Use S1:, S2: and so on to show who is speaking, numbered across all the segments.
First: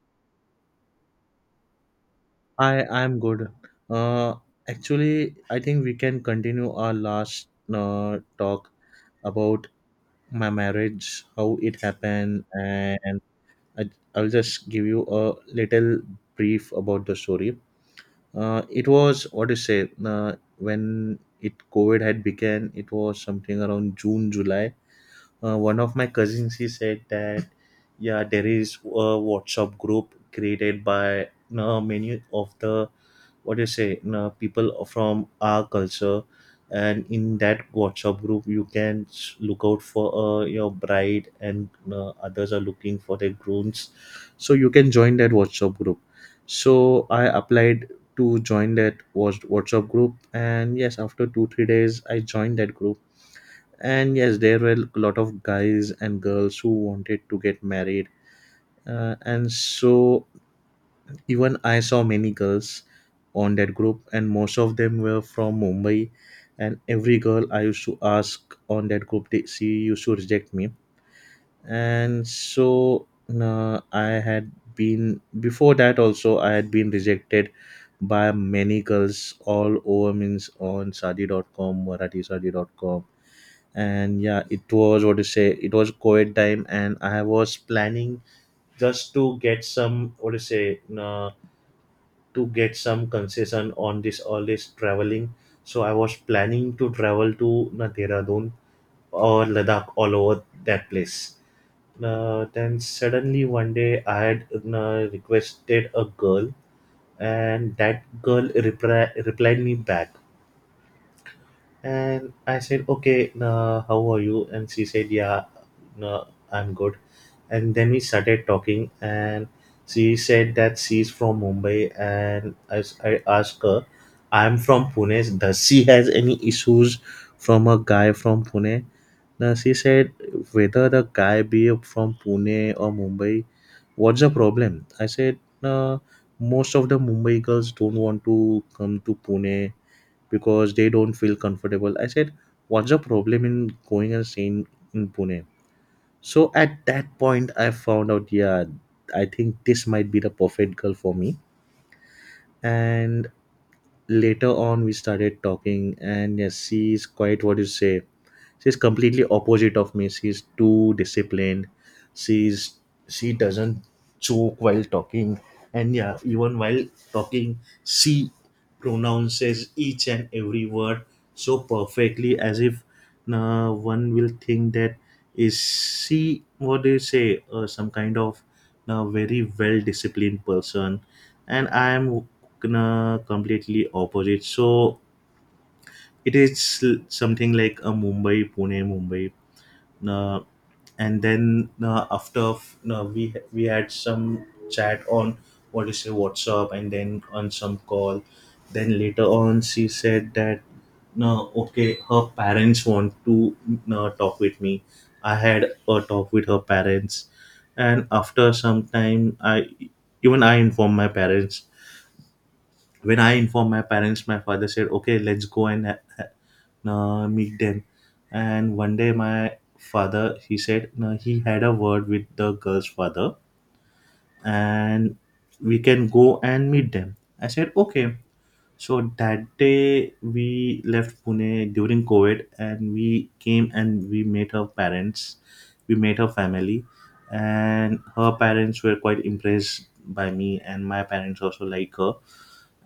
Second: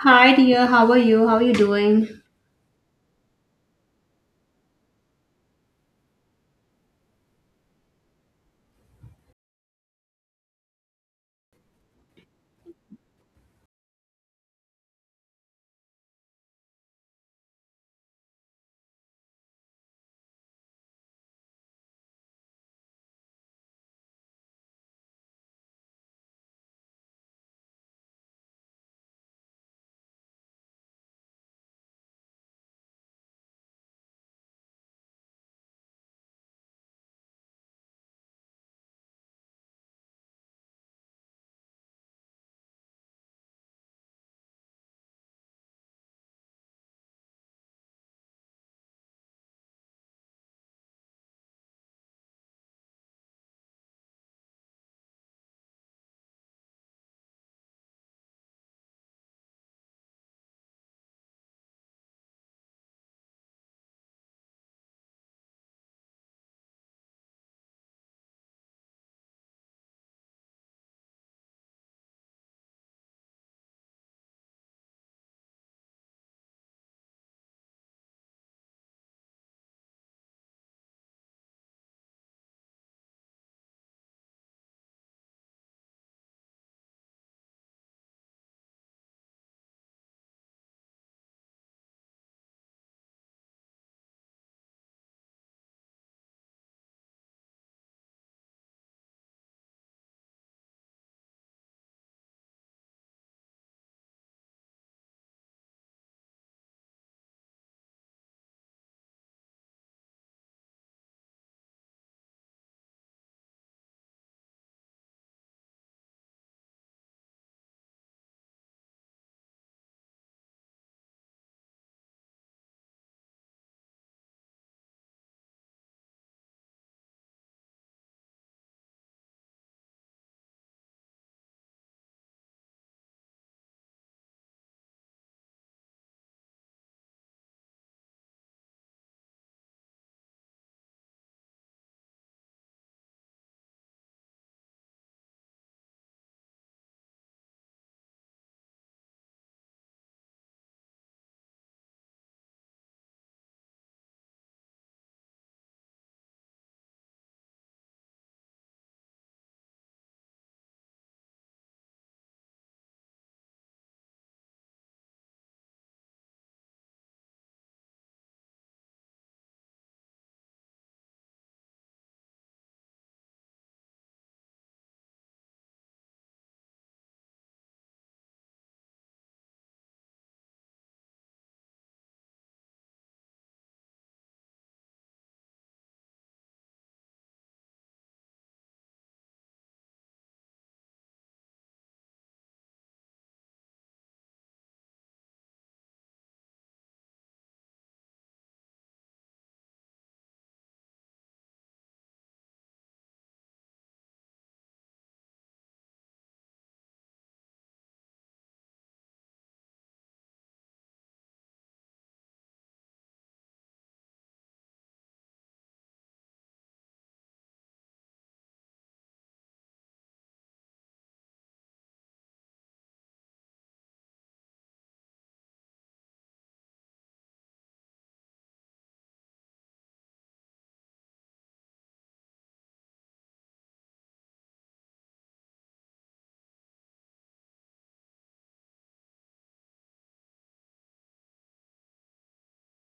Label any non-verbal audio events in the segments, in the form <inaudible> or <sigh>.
S1: Hi dear, how are you? How are you doing?
S2: I'm good. Uh, Actually, I think we can continue our last talk about my marriage, how it happened, and I, I'll just give you a little brief about the story. It was what do you say? When it COVID had began, it was something around June, July, one of my cousins he said that yeah, there is a WhatsApp group created by many of the what do you say people from our culture, and in that WhatsApp group you can look out for your bride and others are looking for their grooms, so you can join that WhatsApp group. So I applied to join that was WhatsApp group, and yes, after 2-3 days I joined that group. And yes, there were a lot of guys and girls who wanted to get married. And so even I saw many girls on that group, and most of them were from Mumbai. And every girl I used to ask on that group, she used to reject me. And so I had been, before that also I had been rejected by many girls all over, means on Sadi dot sadi.com, marathi sadi.com, and yeah, it was what to say, it was COVID time and I was planning just to get some what to say, to get some concession on this all this traveling. So I was planning to travel to Dehradun or Ladakh, all over that place. Then suddenly one day I had requested a girl, and that girl replied me back. And I said, okay, nah, how are you? And she said, yeah, nah, I'm good. And then we started talking, and she said that she's from Mumbai. And as I asked her, I'm from Pune. Does she has any issues from a guy from Pune? Now she said, whether the guy be from Pune or Mumbai, what's the problem? I said, nah, most of the Mumbai girls don't want to come to Pune because they don't feel comfortable. I said, what's the problem in going and staying in Pune? So at that point, I found out, yeah, I think this might be the perfect girl for me. And later on we started talking, and yes, she is quite what do you say, she's completely opposite of me. She's too disciplined, she's, she doesn't choke while talking. And yeah, even while talking she pronounces each and every word so perfectly, as if one will think that is she what do you say some kind of very well disciplined person, and I am completely opposite. So it is something like a Mumbai, Pune, Mumbai, uh, and then after we had some chat on what is a WhatsApp, and then on some call. Then later on, she said that no, okay, her parents want to talk with me. I had a talk with her parents, and after some time, I informed my parents. When I informed my parents, my father said, "Okay, let's go and meet them." And one day, my father he said he had a word with the girl's father, and we can go and meet them. I said, "Okay." So that day we left Pune during COVID, and we came and we met her parents, we met her family, and her parents were quite impressed by me, and my parents also like her,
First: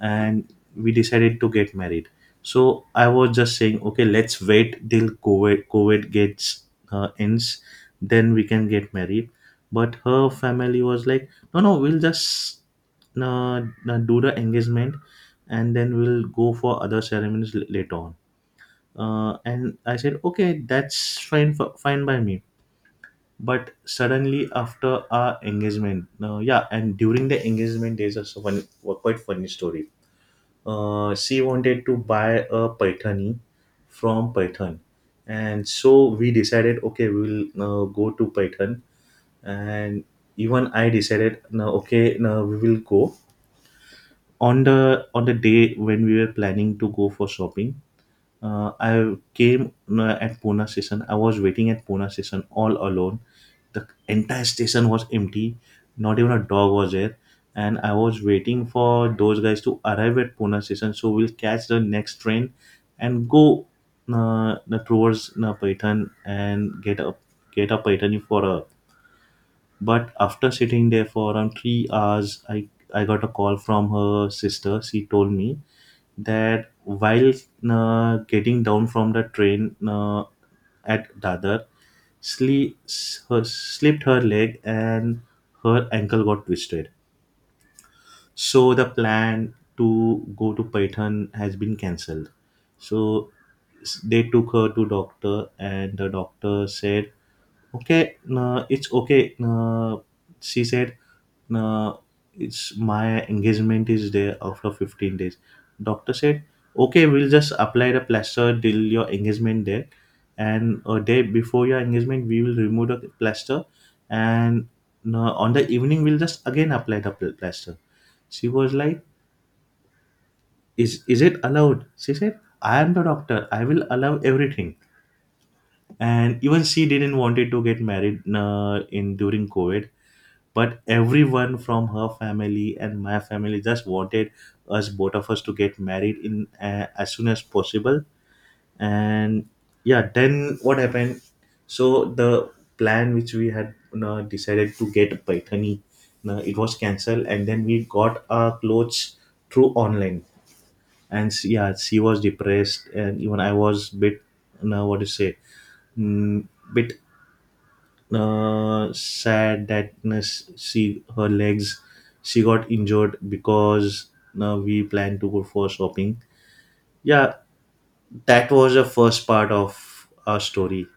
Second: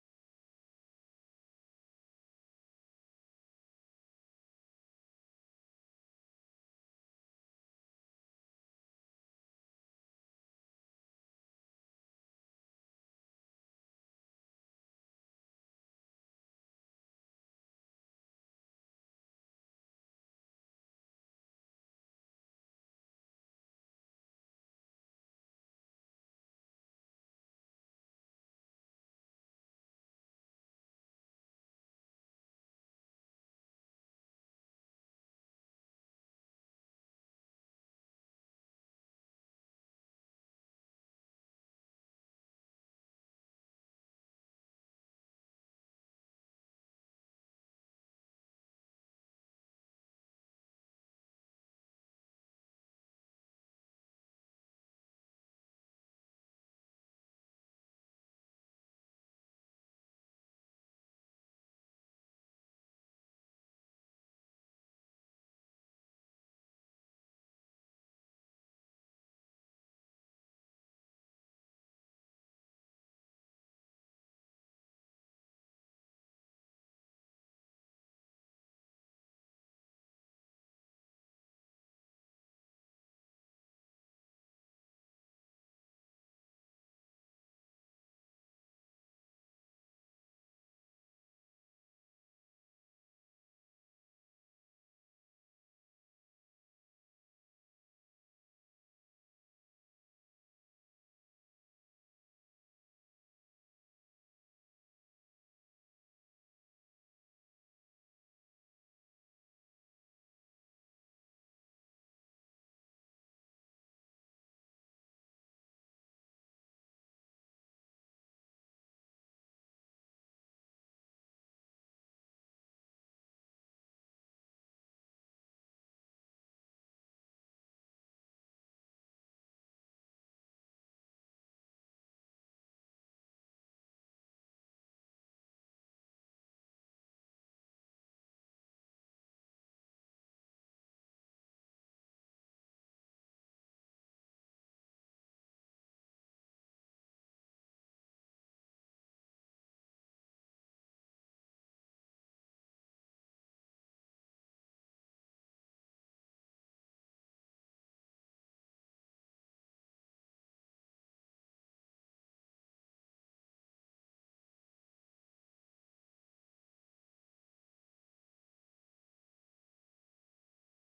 S2: and we decided to get married. So I was just saying, okay, let's wait till COVID gets ends, then we can get married. But her family was like, no, no, we'll just uh, do the engagement, and then we'll go for other ceremonies later on. And I said, okay, that's fine, fine by me. But suddenly after our engagement, yeah, and during the engagement, there's also one quite funny story. She wanted to buy a Paithani from Python, and so we decided, okay, we'll go to Python, and even I decided, no, okay, no, we will go on the day when we were planning to go for shopping. I came at Pune station. I was waiting at Pune station all alone. The entire station was empty. Not even a dog was there. And I was waiting for those guys to arrive at Pune station so we'll catch the next train and go uh, towards Paitan and get a Paitan for a, but after sitting there for around 3 hours, I got a call from her sister. She told me that while getting down from the train at Dadar, slipped her leg and her ankle got twisted. So the plan to go to Python has been cancelled. So they took her to doctor, and the doctor said, okay, no, it's okay. No, she said, no, it's my engagement is there after 15 days. Doctor said, okay, we'll just apply the plaster till your engagement day. And a day before your engagement, we will remove the plaster. And no, on the evening, we'll just again apply the plaster. She was like, is it allowed? She said, I am the doctor. I will allow everything. And even she didn't wanted to get married in during COVID, but everyone from her family and my family just wanted us both of us to get married in as soon as possible. And yeah, then what happened, so the plan which we had, you know, decided to get Paithani, you know, it was cancelled, and then we got our clothes through online. And yeah, she was depressed, and even I was bit, you know, what to say, mm, bit sadness. She her legs, she got injured because we planned to go for shopping. Yeah, that was the first part of our story.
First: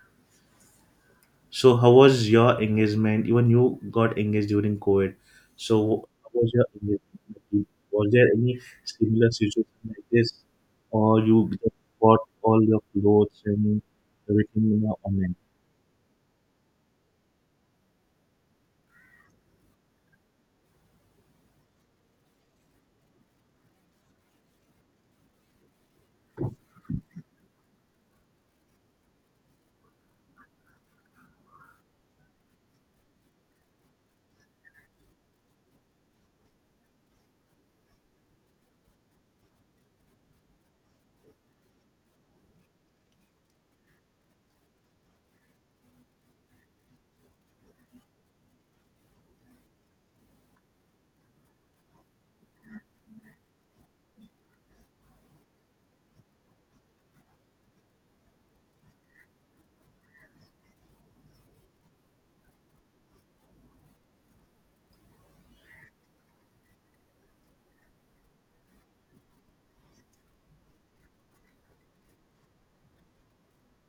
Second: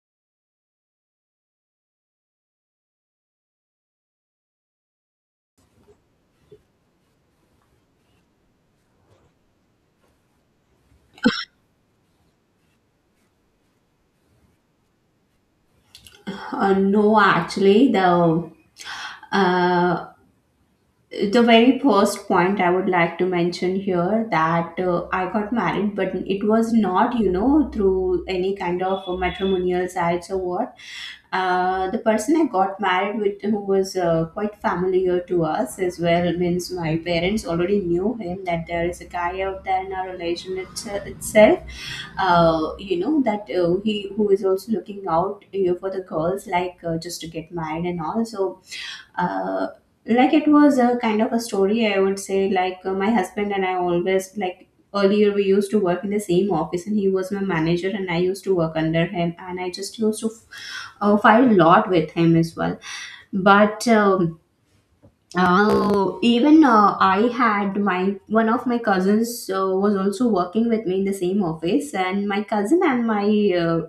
S2: So how was your engagement? Even you got engaged during COVID. So how was your engagement? Was there any similar situation like this, or you just bought all your clothes and everything, you know, online?
S1: No, actually, the very first point I would like to mention here that I got married, but it was not, you know, through any kind of matrimonial sites or what. The person I got married with, who was quite familiar to us as well, means my parents already knew him that there is a guy out there in our relation it's, itself. You know that he who is also looking out, you know, for the girls, like just to get married and all. So uh, like it was a kind of a story, I would say, like my husband and I always, like, earlier we used to work in the same office and he was my manager and I used to work under him and I just used to fight a lot with him as well, but even I had my one of my cousins was also working with me in the same office, and my cousin and my uh,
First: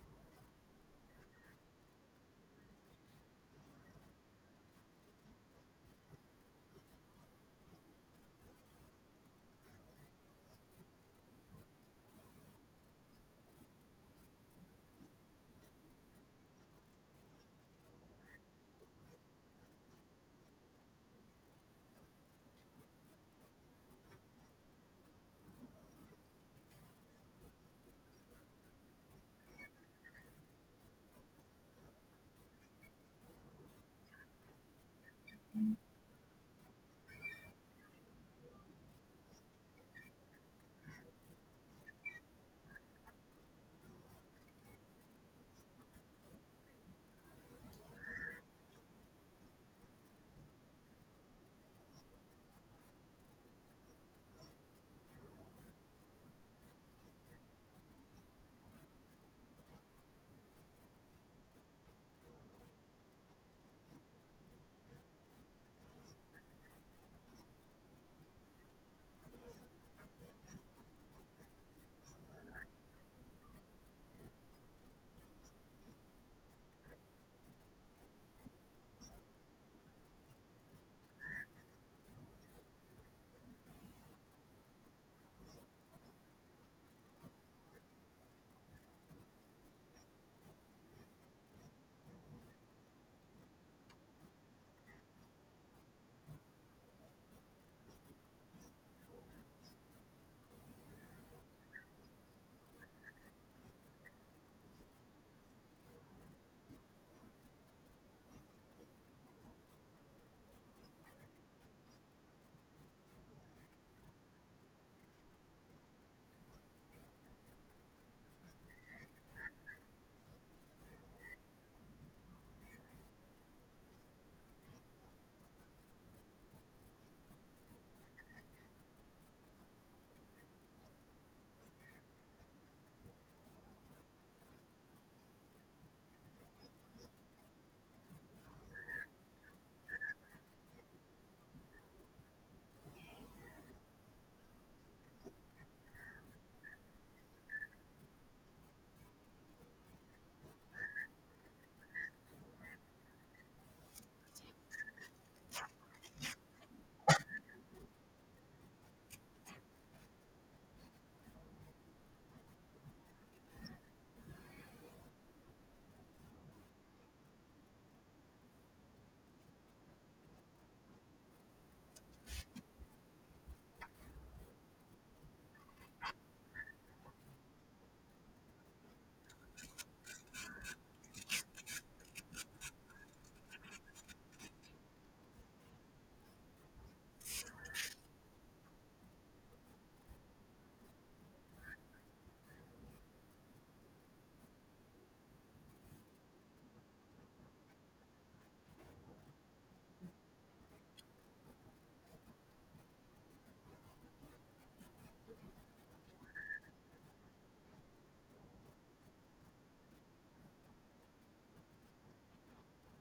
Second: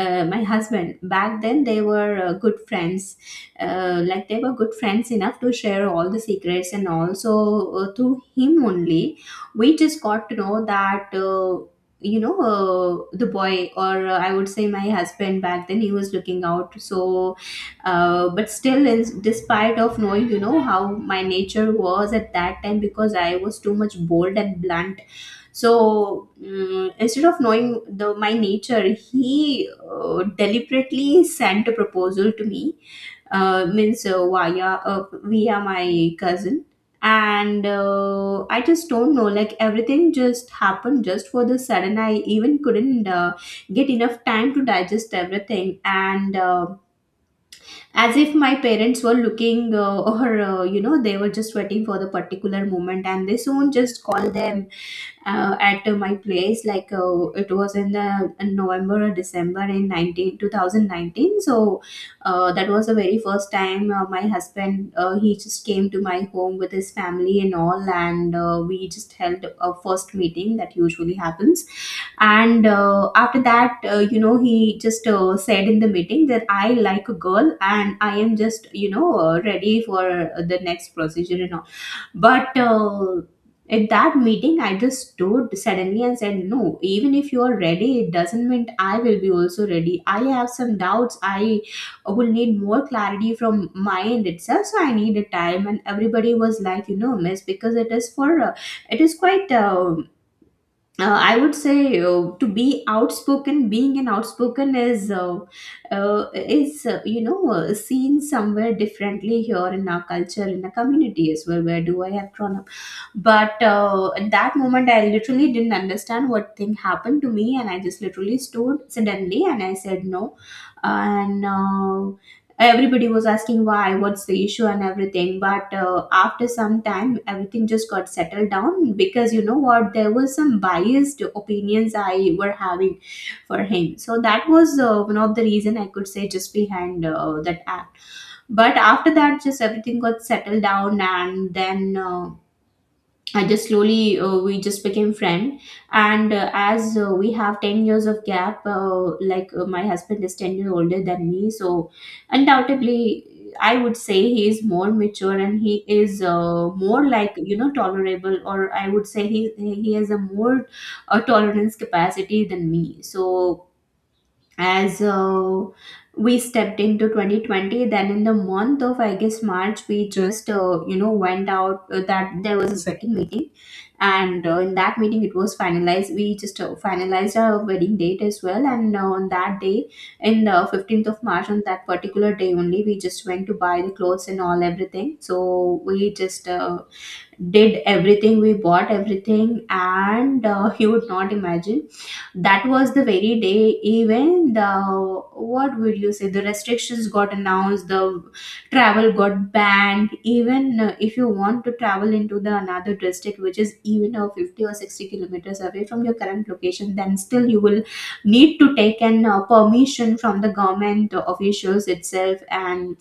S1: my husband back then, they were good friends, like they were good friends enough to share all the secrets and all. So through him only, we just got to know that, you know, the boy, or I would say my husband back then, he was looking out. So, but still, in despite of knowing, you know, how my nature was at that time, because I was too much bold and blunt, so instead of knowing the my nature, he deliberately sent a proposal to me, means via my cousin. And I just don't know, like everything just happened just for the sudden. I even couldn't get enough time to digest everything, and as if my parents were looking, or you know, they were just waiting for the particular moment, and they soon just called them at my place. Like, it was in the in November or December in 19 2019. So that was the very first time my husband, he just came to my home with his family and all, and we just held a first meeting that usually happens. And after that, you know, he just said in the meeting that "I like a girl and I am just, you know, ready for the next procedure and all." But at that meeting, I just stood suddenly and said, "No, even if you are ready, it doesn't mean I will be also ready. I have some doubts. I will need more clarity from my end itself. So I need a time." And everybody was like, "You know, miss, because it is for, it is quite. I would say, to be outspoken, being an outspoken is you know, seen somewhere differently here in our culture, in our community as well. Where do I have grown up?" But at that moment, I literally didn't understand what thing happened to me, and I just literally stood suddenly and I said no. And everybody was asking why, what's the issue, and everything. But after some time, everything just got settled down, because you know what, there was some biased opinions I were having for him. So that was one of the reason I could say just behind that act. But after that, just everything got settled down, and then I just slowly, we just became friend, and as we have 10 years of gap, like my husband is 10 years older than me, so undoubtedly I would say he is more mature, and he is more like, you know, tolerable, or I would say he has a more tolerance capacity than me. So as we stepped into 2020, then in the month of, I guess, March, we just, you know, went out, that there was a second meeting, and in that meeting it was finalized. We just finalized our wedding date as well, and on that day, in the 15th of March, on that particular day only, we just went to buy the clothes and all, everything. So we just did everything, we bought everything, and <laughs> you would not imagine, that was the very day, even the, what would you say, the restrictions got announced, the travel got banned. Even if you want to travel into the another district which is even a 50 or 60 kilometers away from your current location, then still you will need to take an permission from the government officials itself, and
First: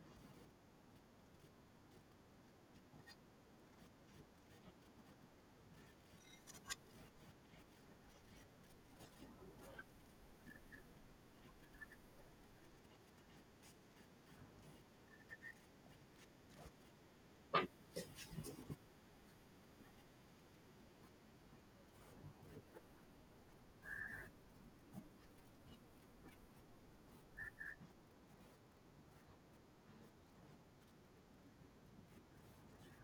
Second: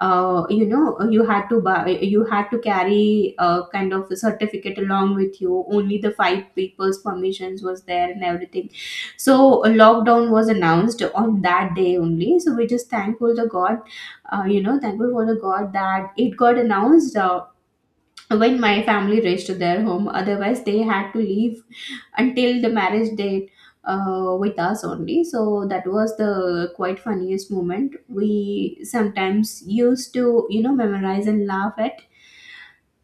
S1: you know, you had to carry a kind of a certificate along with you. Only the five people's permissions was there, and everything. So a lockdown was announced on that day only, so we're just thankful to God. You know, thankful for the God that it got announced when my family reached their home, otherwise they had to leave until the marriage date with us only. So that was the quite funniest moment, we sometimes used to, you know, memorize and laugh at.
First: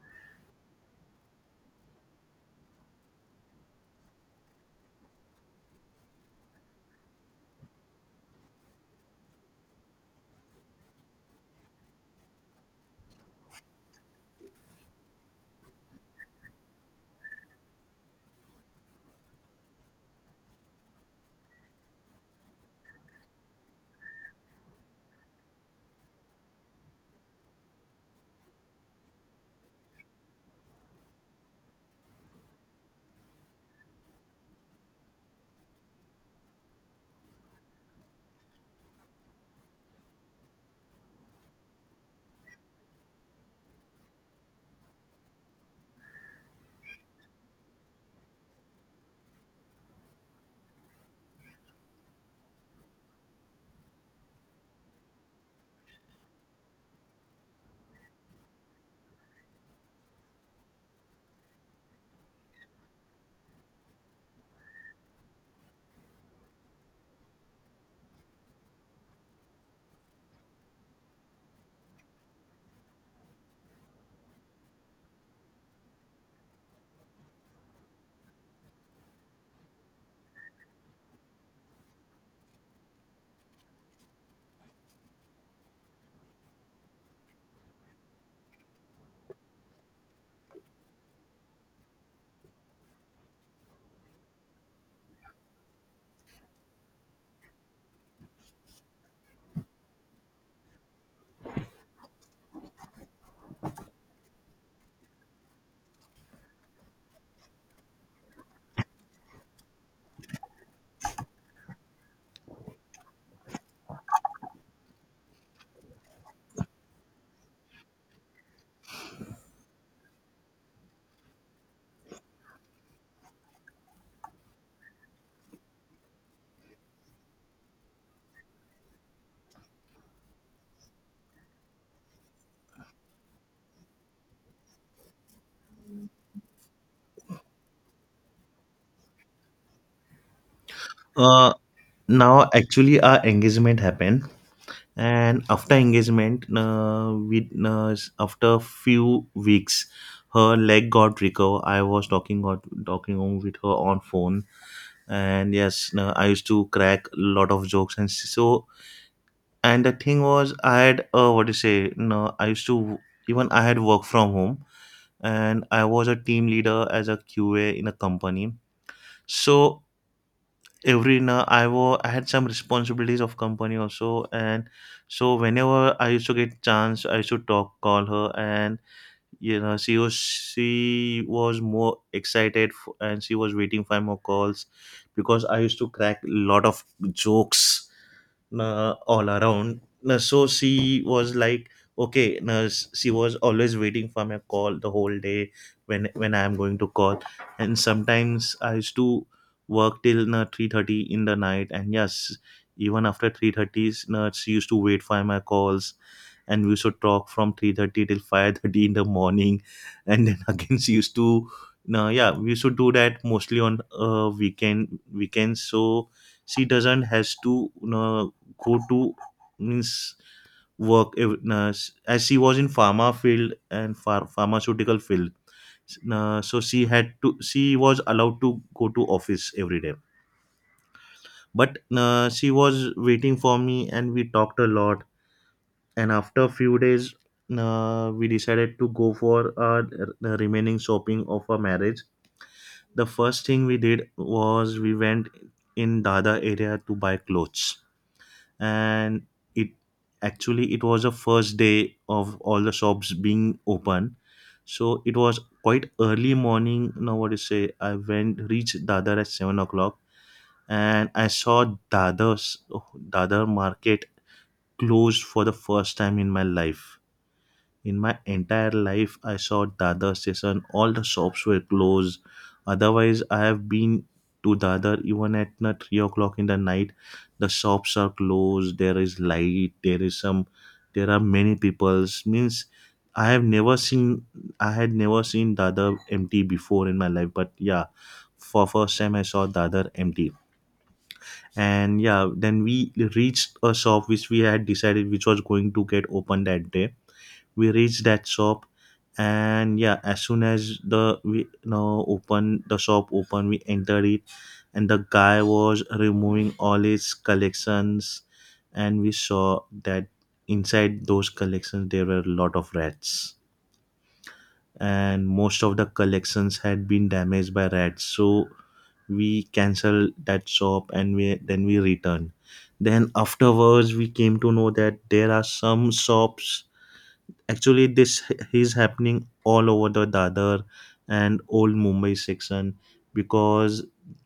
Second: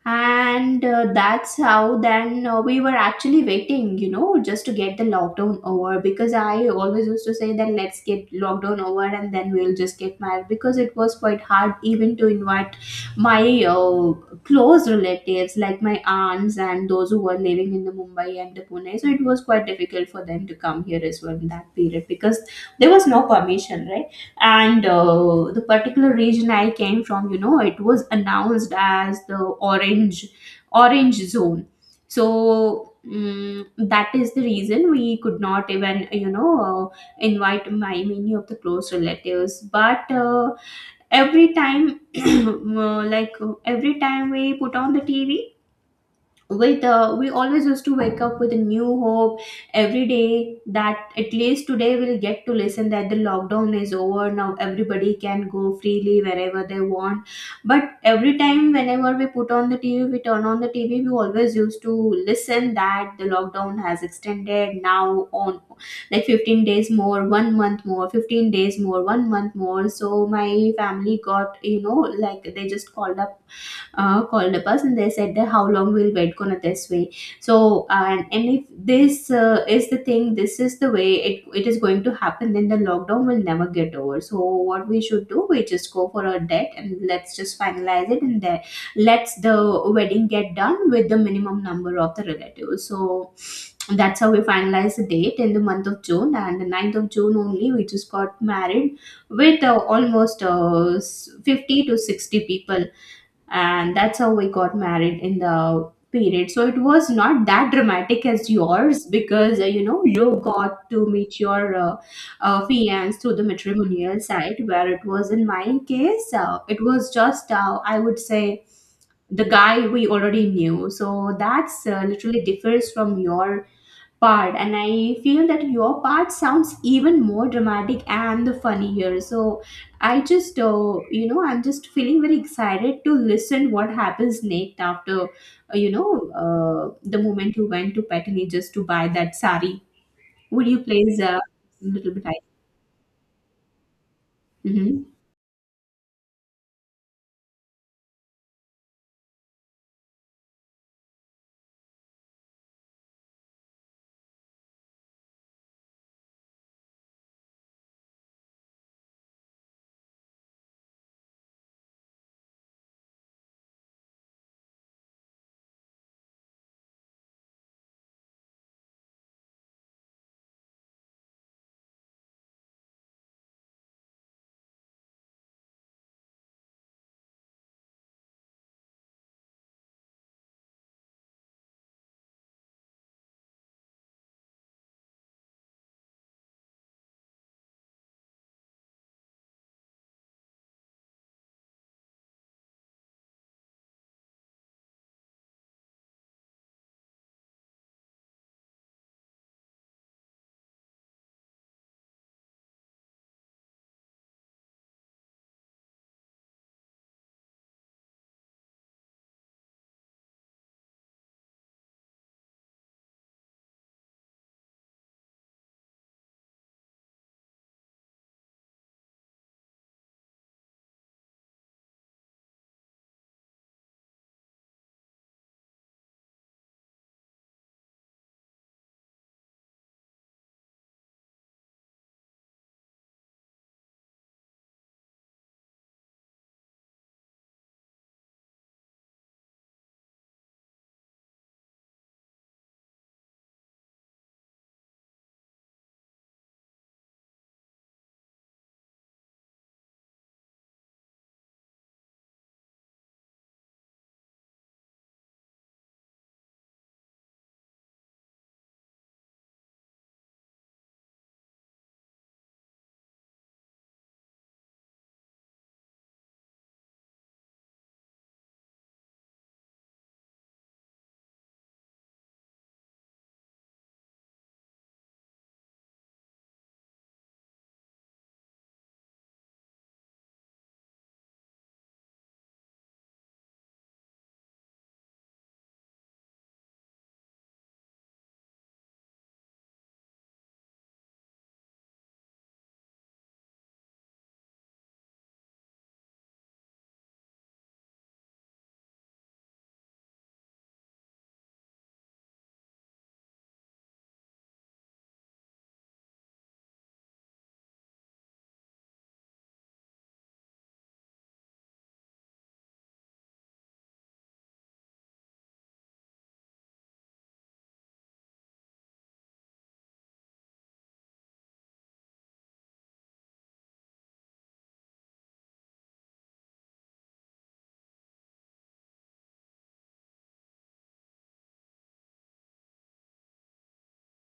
S1: And that's how, then, we were actually waiting, you know, just to get the lockdown over, because I always used to say that "Let's get lockdown over and then we'll just get married," because it was quite hard even to invite my close relatives like my aunts and those who were living in the Mumbai and the Pune. So it was quite difficult for them to come here as well in that period, because there was no permission, right? And the particular region I came from, you know, it was announced as the orange orange zone. So that is the reason we could not even, you know, invite my many of the close relatives. But every time <clears throat> like, every time we put on the TV, with we always used to wake up with a new hope every day that at least today we'll get to listen that the lockdown is over, now everybody can go freely wherever they want. But every time, whenever we turn on the TV, we always used to listen that the lockdown has extended now on, like, 15 days more, one month more, 15 days more, one month more. So my family got, you know, like they just called up us and they said that, "How long we'll wait gonna this way? So and if this is the thing, this is the way it is going to happen, then the lockdown will never get over. So what we should do, we just go for a date and let's just finalize it, and then let's the wedding get done with the minimum number of the relatives." So that's how we finalized the date in the month of June, and the ninth of June only we just got married with almost, 50 to 60 people. And that's how we got married in the period. So it was not that dramatic as yours, because you know, you got to meet your fiance through the matrimonial side, where it was in my case, it was just, I would say, the guy we already knew. So that's literally differs from your part, and I feel that your part sounds even more dramatic and the funny here. So I just, you know, I'm just feeling very excited to listen what happens next after, you know, uh, the moment you went to Patani just to buy that sari. Would you please
S2: Uh,
S1: little bit high?
S2: now actually our engagement happened,
S1: Hmm.
S2: and after engagement after few weeks her leg got recover. I was talking got Talking on with her on phone, and yes, I used to crack a lot of jokes, so. And the thing was, I had, what do you say no I used to, even I had work from home, and I was a team leader as a QA in a company. So every now, I had some responsibilities of company also, and so whenever I used to get chance, I used to talk, call her, and you know, she was more excited, and she was waiting for more calls because I used to crack a lot of jokes all around. So she was like, okay, she was always waiting for my call the whole day, when I am going to call. And sometimes I used to work till 3:30 in the night, and yes, even after 3:30, she used to wait for my calls. And we used to talk from 3:30 till 5:30 in the morning, and then <laughs> again she used to, no, yeah, we used to do that mostly on weekends. So she doesn't has to go to means work as she was in pharma field and pharmaceutical field, so she was allowed to go to office every day. But she was waiting for me and we talked a lot, and after a few days we decided to go for the remaining shopping of our marriage. The first thing we did was we went in dada area to buy clothes. And it actually it was the first day of all the shops being open, so it was quite early morning. Now what to say, I went reached dadar at 7 o'clock and I saw dadar market closed for the first time in my life. In my entire life I saw dadar station, all the shops were closed. Otherwise I have been to dadar even at 3 o'clock in the night, the shops are closed, there is light, there is some, there are many peoples means. I have never seen, I had never seen dadar empty before in my life, but yeah, for first time I saw dadar empty. And yeah, then we reached a shop which we had decided which was going to get open that day. We reached that shop, and yeah, as soon as the we open the shop open we entered it, and the guy was removing all his collections. And we saw that inside those collections there were a lot of rats, and most of the collections had been damaged by rats. So we canceled that shop and we then we returned. Then afterwards we came to know that there are some shops, actually this is happening all over the dadar and old Mumbai section, because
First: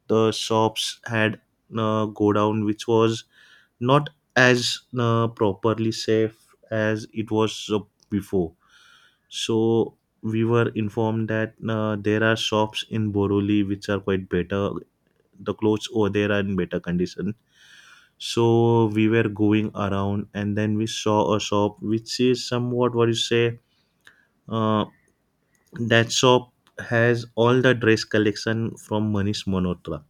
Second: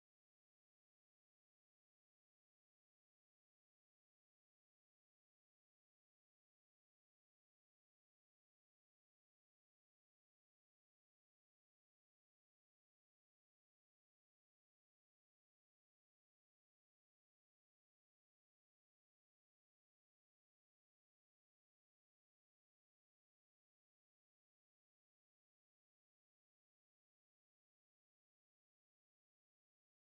S2: the shops had go down which was not as properly safe as it was before. So we were informed that there are shops in Boroli which are quite better, the clothes over there are in better condition. So we were going around and then we saw a shop which is somewhat what you say, uh, that shop has all the dress collection from Manish Monotra.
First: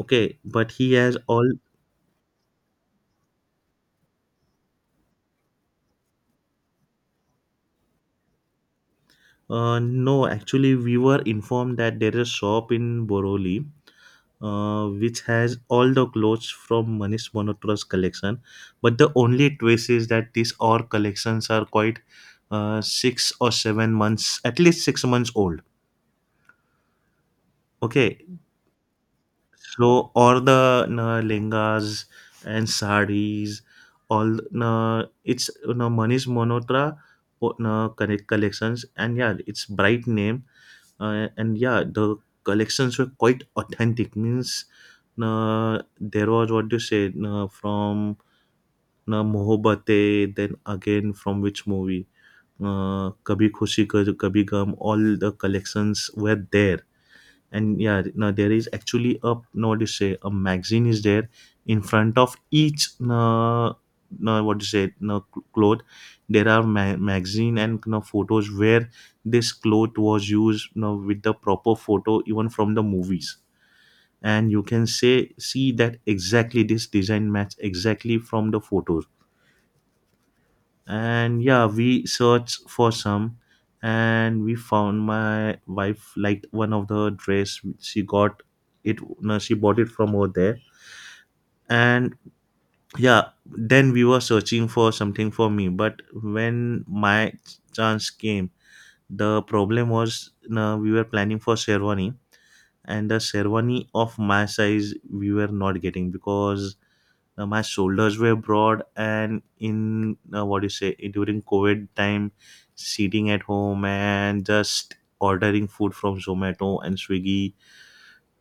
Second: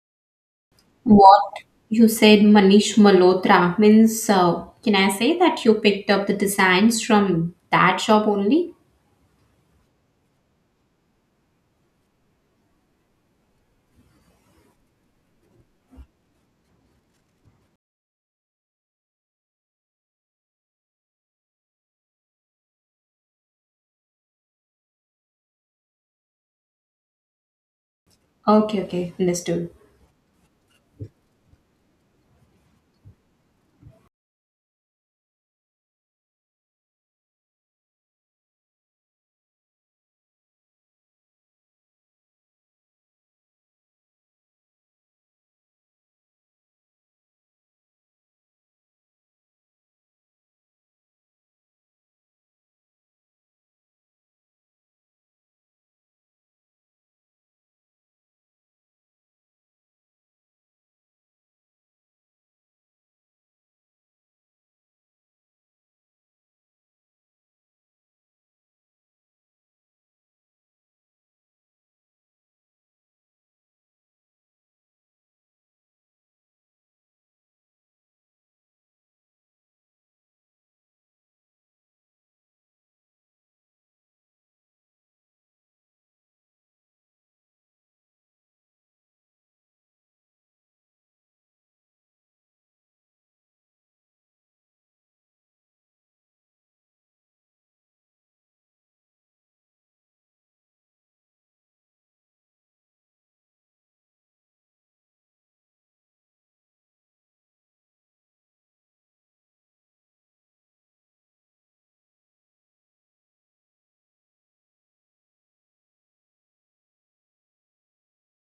S2: Okay, but he has
S1: What
S2: all.
S1: you said, Manish Malhotra, means can I say that you picked up the designs from that shop only?
S2: No, actually, we were informed that there is a shop in Boroli which has all the clothes from Manish Monotra's collection. But the only twist is that these all collections are quite 6 or 7 months, at least 6 months old. Okay.
S1: Okay, okay, understood.
S2: So all the lehengas and sarees, all it's Manish Monotra connect collections, and yeah, it's bright name, and yeah, the collections were quite authentic. Means you there was what you said you from Mohobate, then again from which movie? Kabhi Khushi Kabhi Gum, all the collections were there. And yeah, no, there is actually a no what do you say, a magazine is there in front of each no, no what do you say, no cloth, there are magazine and no photos where this cloth was used no with the proper photo even from the movies, and you can say see that exactly this design match exactly from the photos. And yeah, we searched for some and we found my wife liked one of the dress which she got it no, she bought it from over there. And yeah, then we were searching for something for me, but when my chance came the problem was no, we were planning for sherwani, and the sherwani of my size we were not getting because my shoulders were broad, and in what do you say, during covid time sitting at home and just ordering food from Zomato and Swiggy.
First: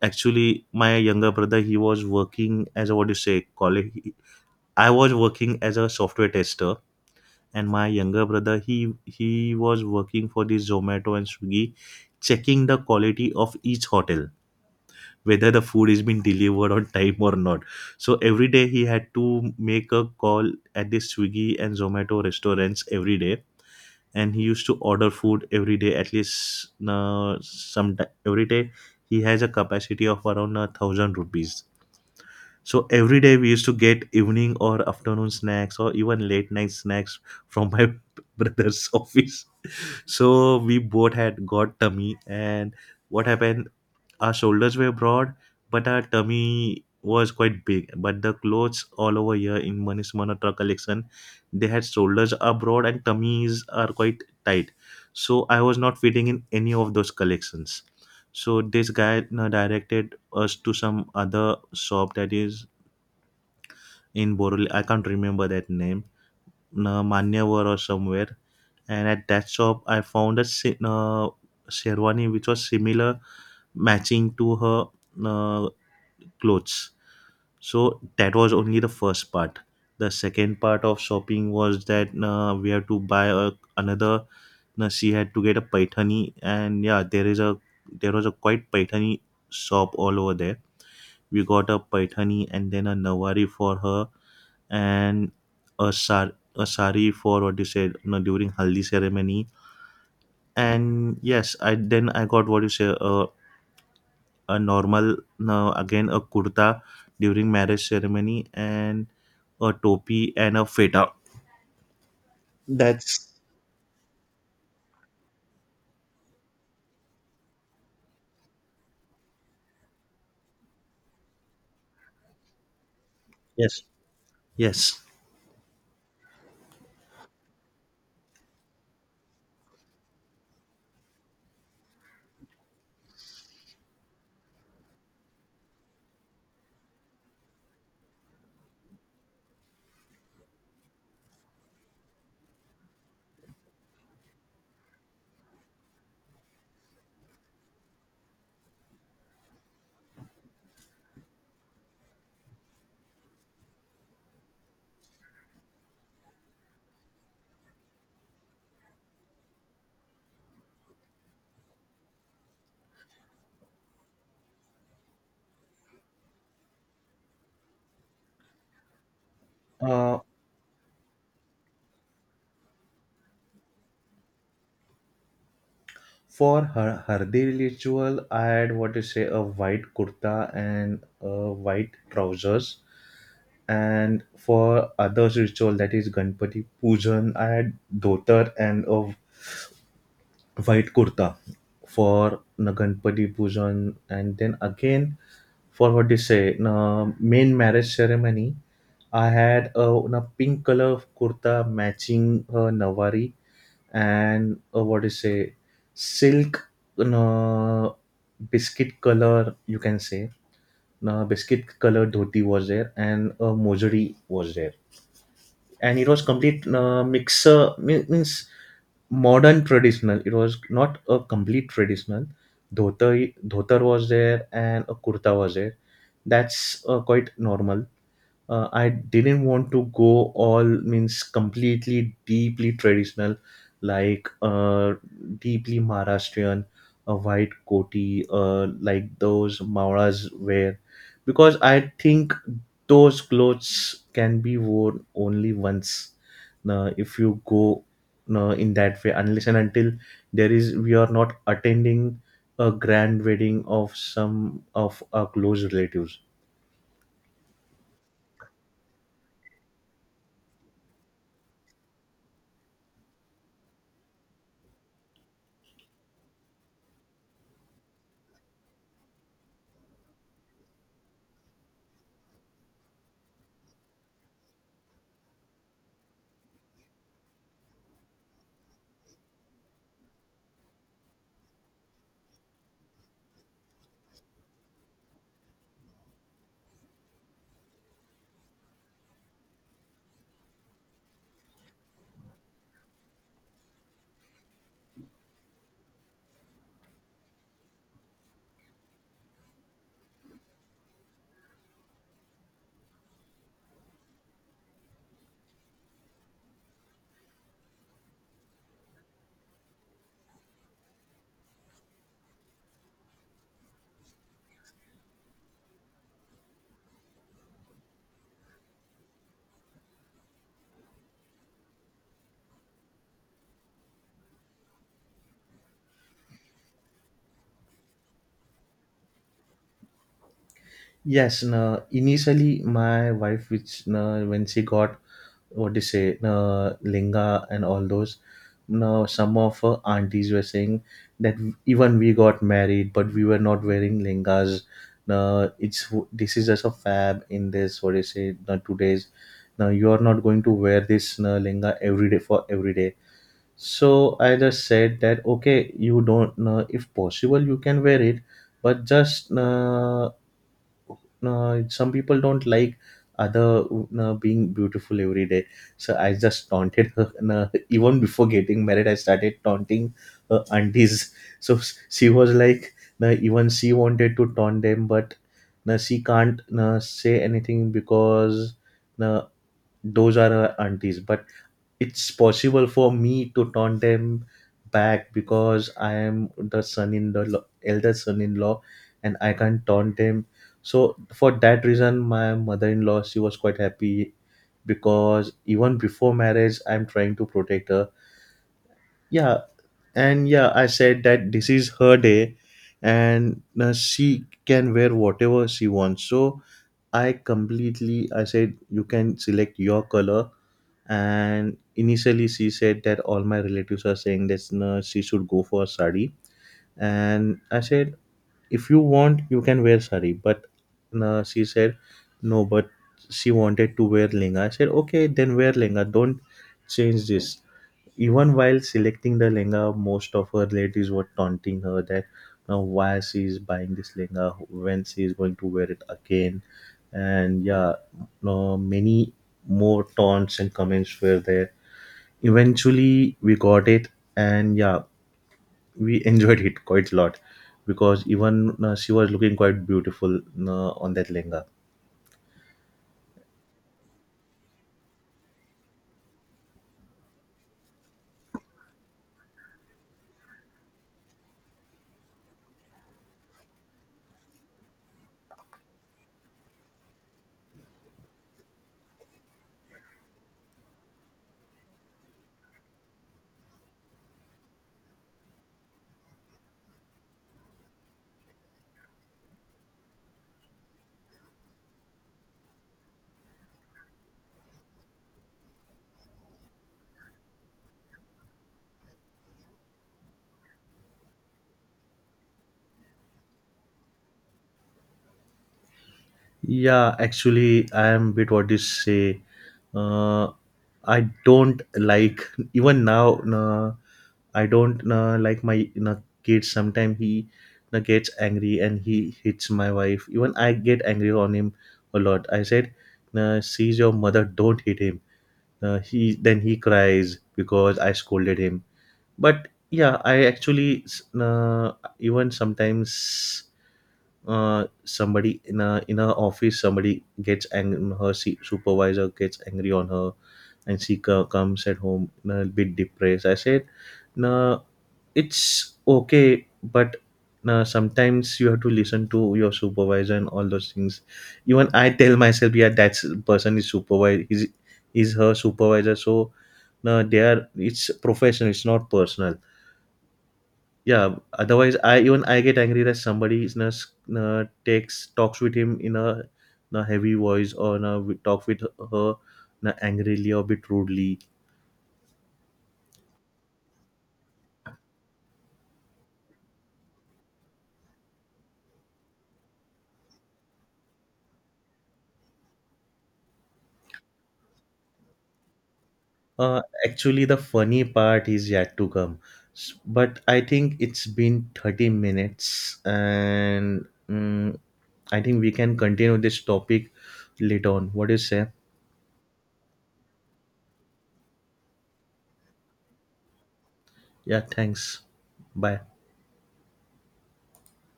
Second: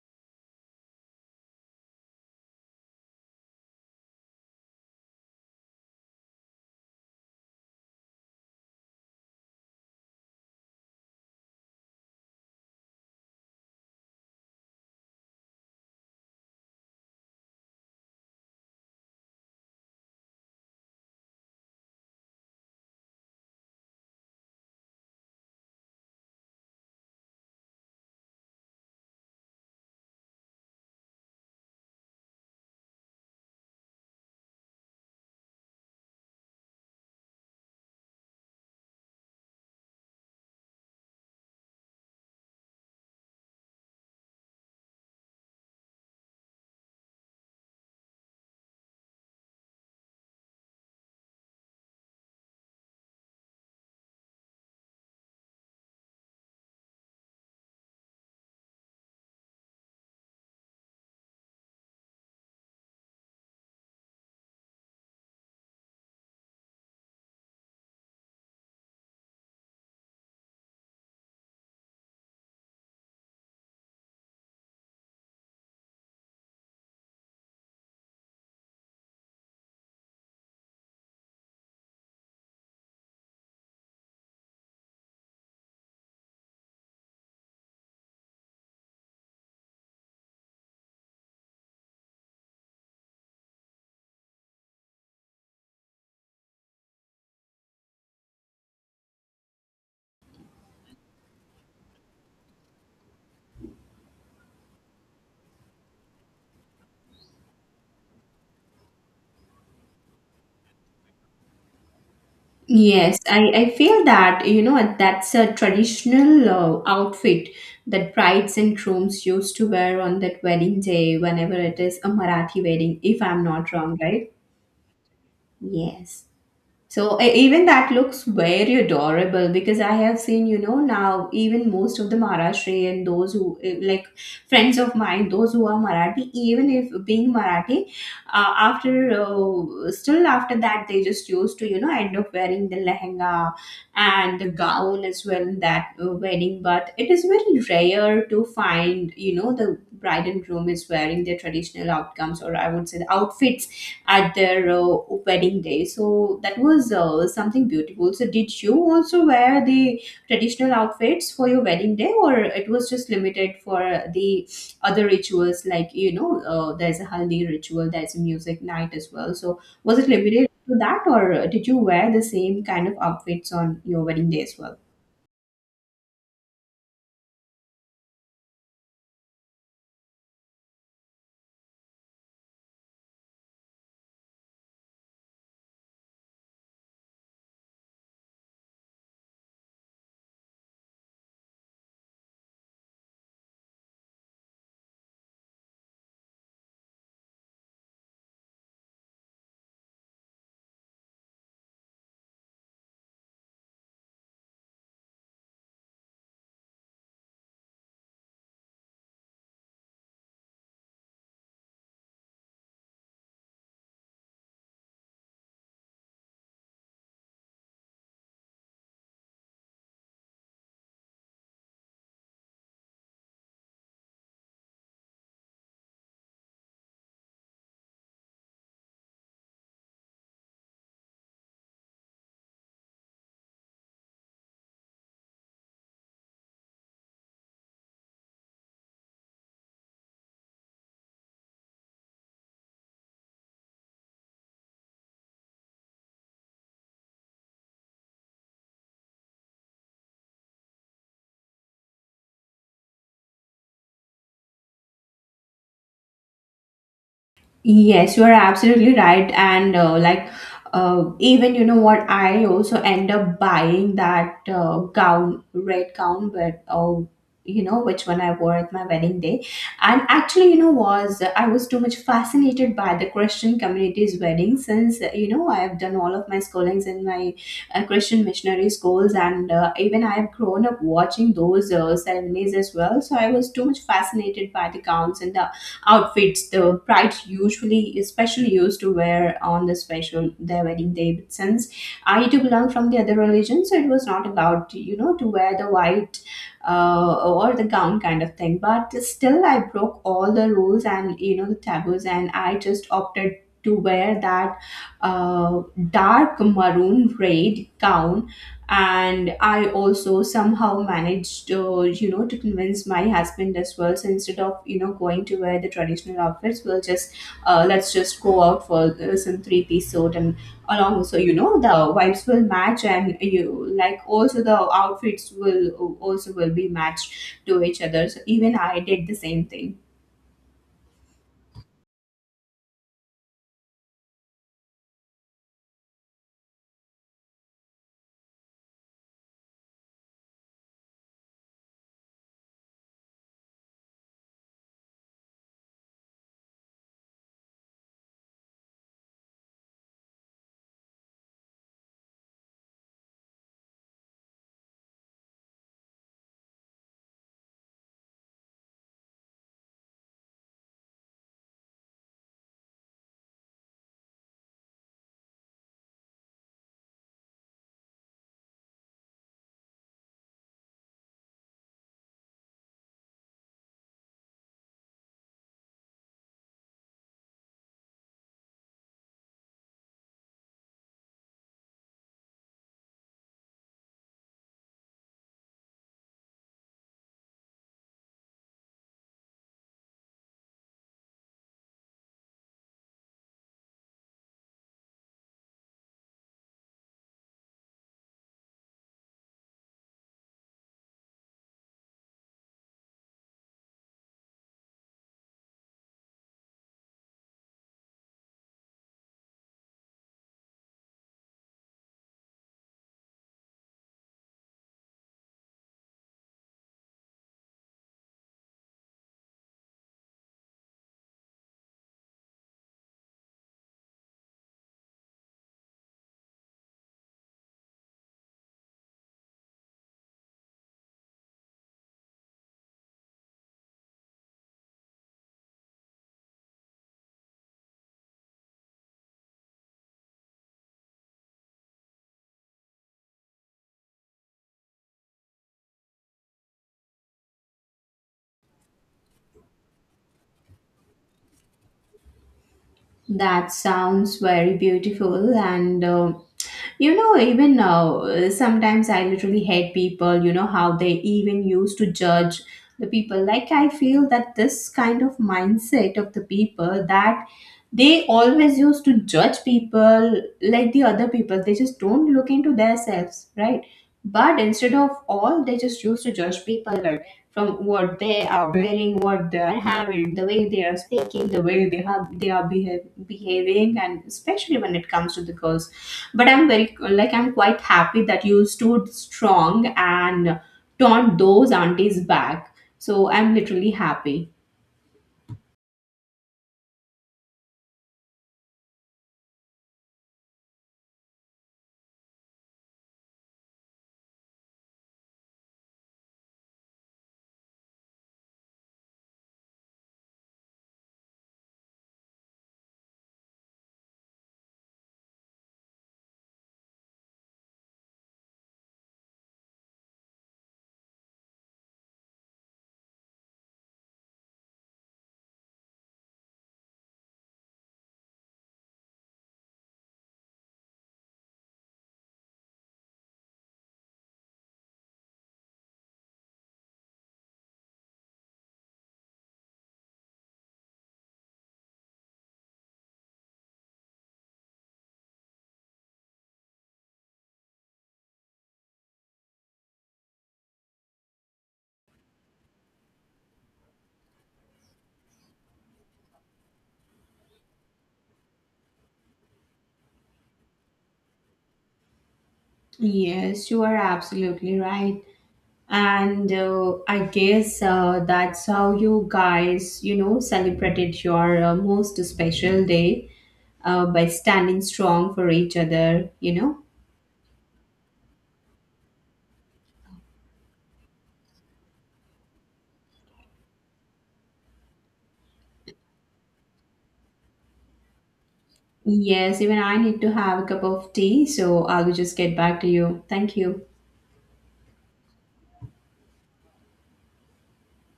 S2: Actually my younger brother he was working as a what do you say college, I was working as a software tester, and my younger brother he was working for the Zomato and Swiggy, checking the quality of each hotel whether the food is being delivered on time or not. So every day he had to make a call at the Swiggy and Zomato restaurants every day, and he used to order food every day, at least some every day. He has a capacity of around 1,000 rupees. So every day we used to get evening or afternoon snacks or even late night snacks from my <laughs> brother's office. So we both had got tummy, and what happened, our shoulders were broad, but our tummy was quite big. But the clothes all over here in Manish Malhotra collection, they had shoulders are broad and tummies are quite tight. So I was not fitting in any of those collections. So this guy directed us to some other shop that is in Boroli. I can't remember that name, Manyavar or somewhere. And at that shop, I found a sherwani which was similar matching to her uh, clothes. So that was only the first part. The second part of shopping was that we had to buy a, another. She had to get a paithani, and yeah, there is a there was a quite paithani shop all over there. We got a paithani and then a nawari for her, and a sar a sari for what you said during haldi ceremony. And yes, I then I got what you say a normal no, again a kurta during marriage ceremony, and a topi and a feta.
S1: Yes,
S2: That's
S1: I feel that, you know, that's a traditional outfit that brides and grooms used to wear on that wedding day, whenever it is a Marathi wedding, if I'm not
S2: Yes.
S1: wrong, right?
S2: Yes.
S1: Yes. So even that looks very adorable, because I have seen, you know, now even most of the Maharashtrian and those who, like friends of mine, those who are Marathi, even if being Marathi, after still after that they just used to, you know, end up wearing the lehenga and the gown as well in that wedding. But it is very rare to find, you know, the bride and groom is wearing their traditional outcomes, or I would say the outfits at their wedding day. So that was something beautiful. So did you also wear the traditional outfits for your wedding day, or it was just limited for the other rituals, like, you know, there's a haldi ritual, there's a music night as well. So was it
S2: uh,
S1: limited to that, or did you wear the same kind of outfits on your wedding day as well?
S2: for her Hardi ritual, I had what to say a white kurta and white trousers. And for others ritual that is Ganpati Pujan, I had dhotar and a white kurta for the Ganpati Pujan. And then again for what do you say main marriage ceremony I had a pink color kurta matching her nawari, and what do you say silk uh, biscuit color you can say, biscuit color dhoti was there and a mojari was there. And it was complete mixer, means modern traditional, it was not a complete traditional dhotar, dhotar was there and a kurta was there, that's quite normal. I didn't want to go all means completely deeply traditional, like deeply Maharashtrian, a white koti, like those Mauras wear, because I think those clothes can be worn only once. Now, if you go in that way, unless and until there is, we are not attending a grand wedding of some of our close relatives.
S1: Yes, you are absolutely right. And even, you know what, I also end up buying that gown, red gown, but oh, you know, which one I wore at my wedding day. And actually, you know, was I was too much fascinated by the Christian community's wedding, since you know, I've done all of my schoolings in my Christian missionary schools, and even I've grown up watching those ceremonies as well. So I was too much fascinated by the gowns and the outfits the brides usually especially used to wear on the special their wedding day. But since I do belong from the other religion, so it was not allowed to, you know, to wear the white or the gown kind of thing. But still, I broke all the rules and, you know, the taboos, and I just opted to wear that uh, dark maroon red gown, and I also somehow managed, you know, to convince my husband as well. So instead of, you know, going to wear the traditional outfits, we'll just, let's just go out for some three-piece suit and along, so you know the vibes will match and you, like, also the outfits will also will be matched to each other. So even I did the same thing.
S2: Yes, no, initially my wife, which no, when she got what do you say, no, linga and all those, no, some of her aunties were saying that even we got married, but we were not wearing lingas. No, it's this is just a fab in this what do you say, no, today's. Now you are not going to wear this no, linga every day for every day. So I just said that okay, you don't. No, if possible, you can wear it, but just. No, some people don't like other being beautiful every day. So I just taunted her, and even before getting married I started taunting her aunties. So she was like, even she wanted to taunt them, but she can't say anything because uh, those are her aunties, but it's possible for me to turn them back because I am the son in the law, elder son in law, and I can't turn them. So for that reason, my mother in law she was quite happy because even before marriage, I'm trying to protect her. Yeah, and yeah, I said that this is her day, and she can wear whatever she wants. So I said you can select your color. And initially she said that all my relatives are saying that no, she should go for sari. And I said, if you want you can wear sari, but no, she said no, but she wanted to wear lenga. I said okay, then wear lenga, don't change this. Even while selecting the lenga, most of her relatives were taunting her that now why she is buying this lenga when she is going to wear it again. And yeah, no, many more taunts and comments were there. Eventually, we got it, and yeah, we <laughs> enjoyed it quite a lot because even she was looking quite beautiful on that lenga.
S1: That sounds very beautiful. And you know, even now sometimes I literally hate people, you know, how they even used to judge the people. Like, I feel that this kind of mindset of the people, that they always used to judge people, like the other people, they just don't look into themselves, right? But instead of all, they just used to judge people, right? From what they are wearing, what they are having, the way they are speaking, the way they are behaving, and especially when it comes to the girls. But I'm very, like, I'm quite happy that you stood strong and turned those aunties back. So I'm literally happy.
S2: Yeah, actually, I am bit what do you say. Uh, I don't like even now. I don't like my kid. Sometimes he gets angry and he hits my wife. Even I get angry on him a lot. I said, "She's your mother. Don't hit him." He then he cries because I scolded him. But yeah, I actually even sometimes somebody in a office somebody gets angry. Her supervisor gets angry on her, and she comes at home a bit depressed. I said, "No, it's okay, but." Now, sometimes you have to listen to your supervisor and all those things. Even I tell myself, yeah, that person is supervisor. He's her supervisor, so no they are it's professional it's not personal. Yeah, otherwise I even I get angry that somebody is not takes talks with him in a heavy voice or in a, we talk with her in a angrily or a bit rudely.
S1: Yes, you are absolutely right. And I guess that's how you guys, you know, celebrated your most special day, by standing strong for each other, you know.
S2: uh, Actually the funny part is yet to come. But I think it's been 30 minutes and I think we can continue this topic later on, what do you say.
S1: Yes, even I need to have a cup of tea, so I will just get back to you. Thank you.
S2: Yeah, thanks. Bye.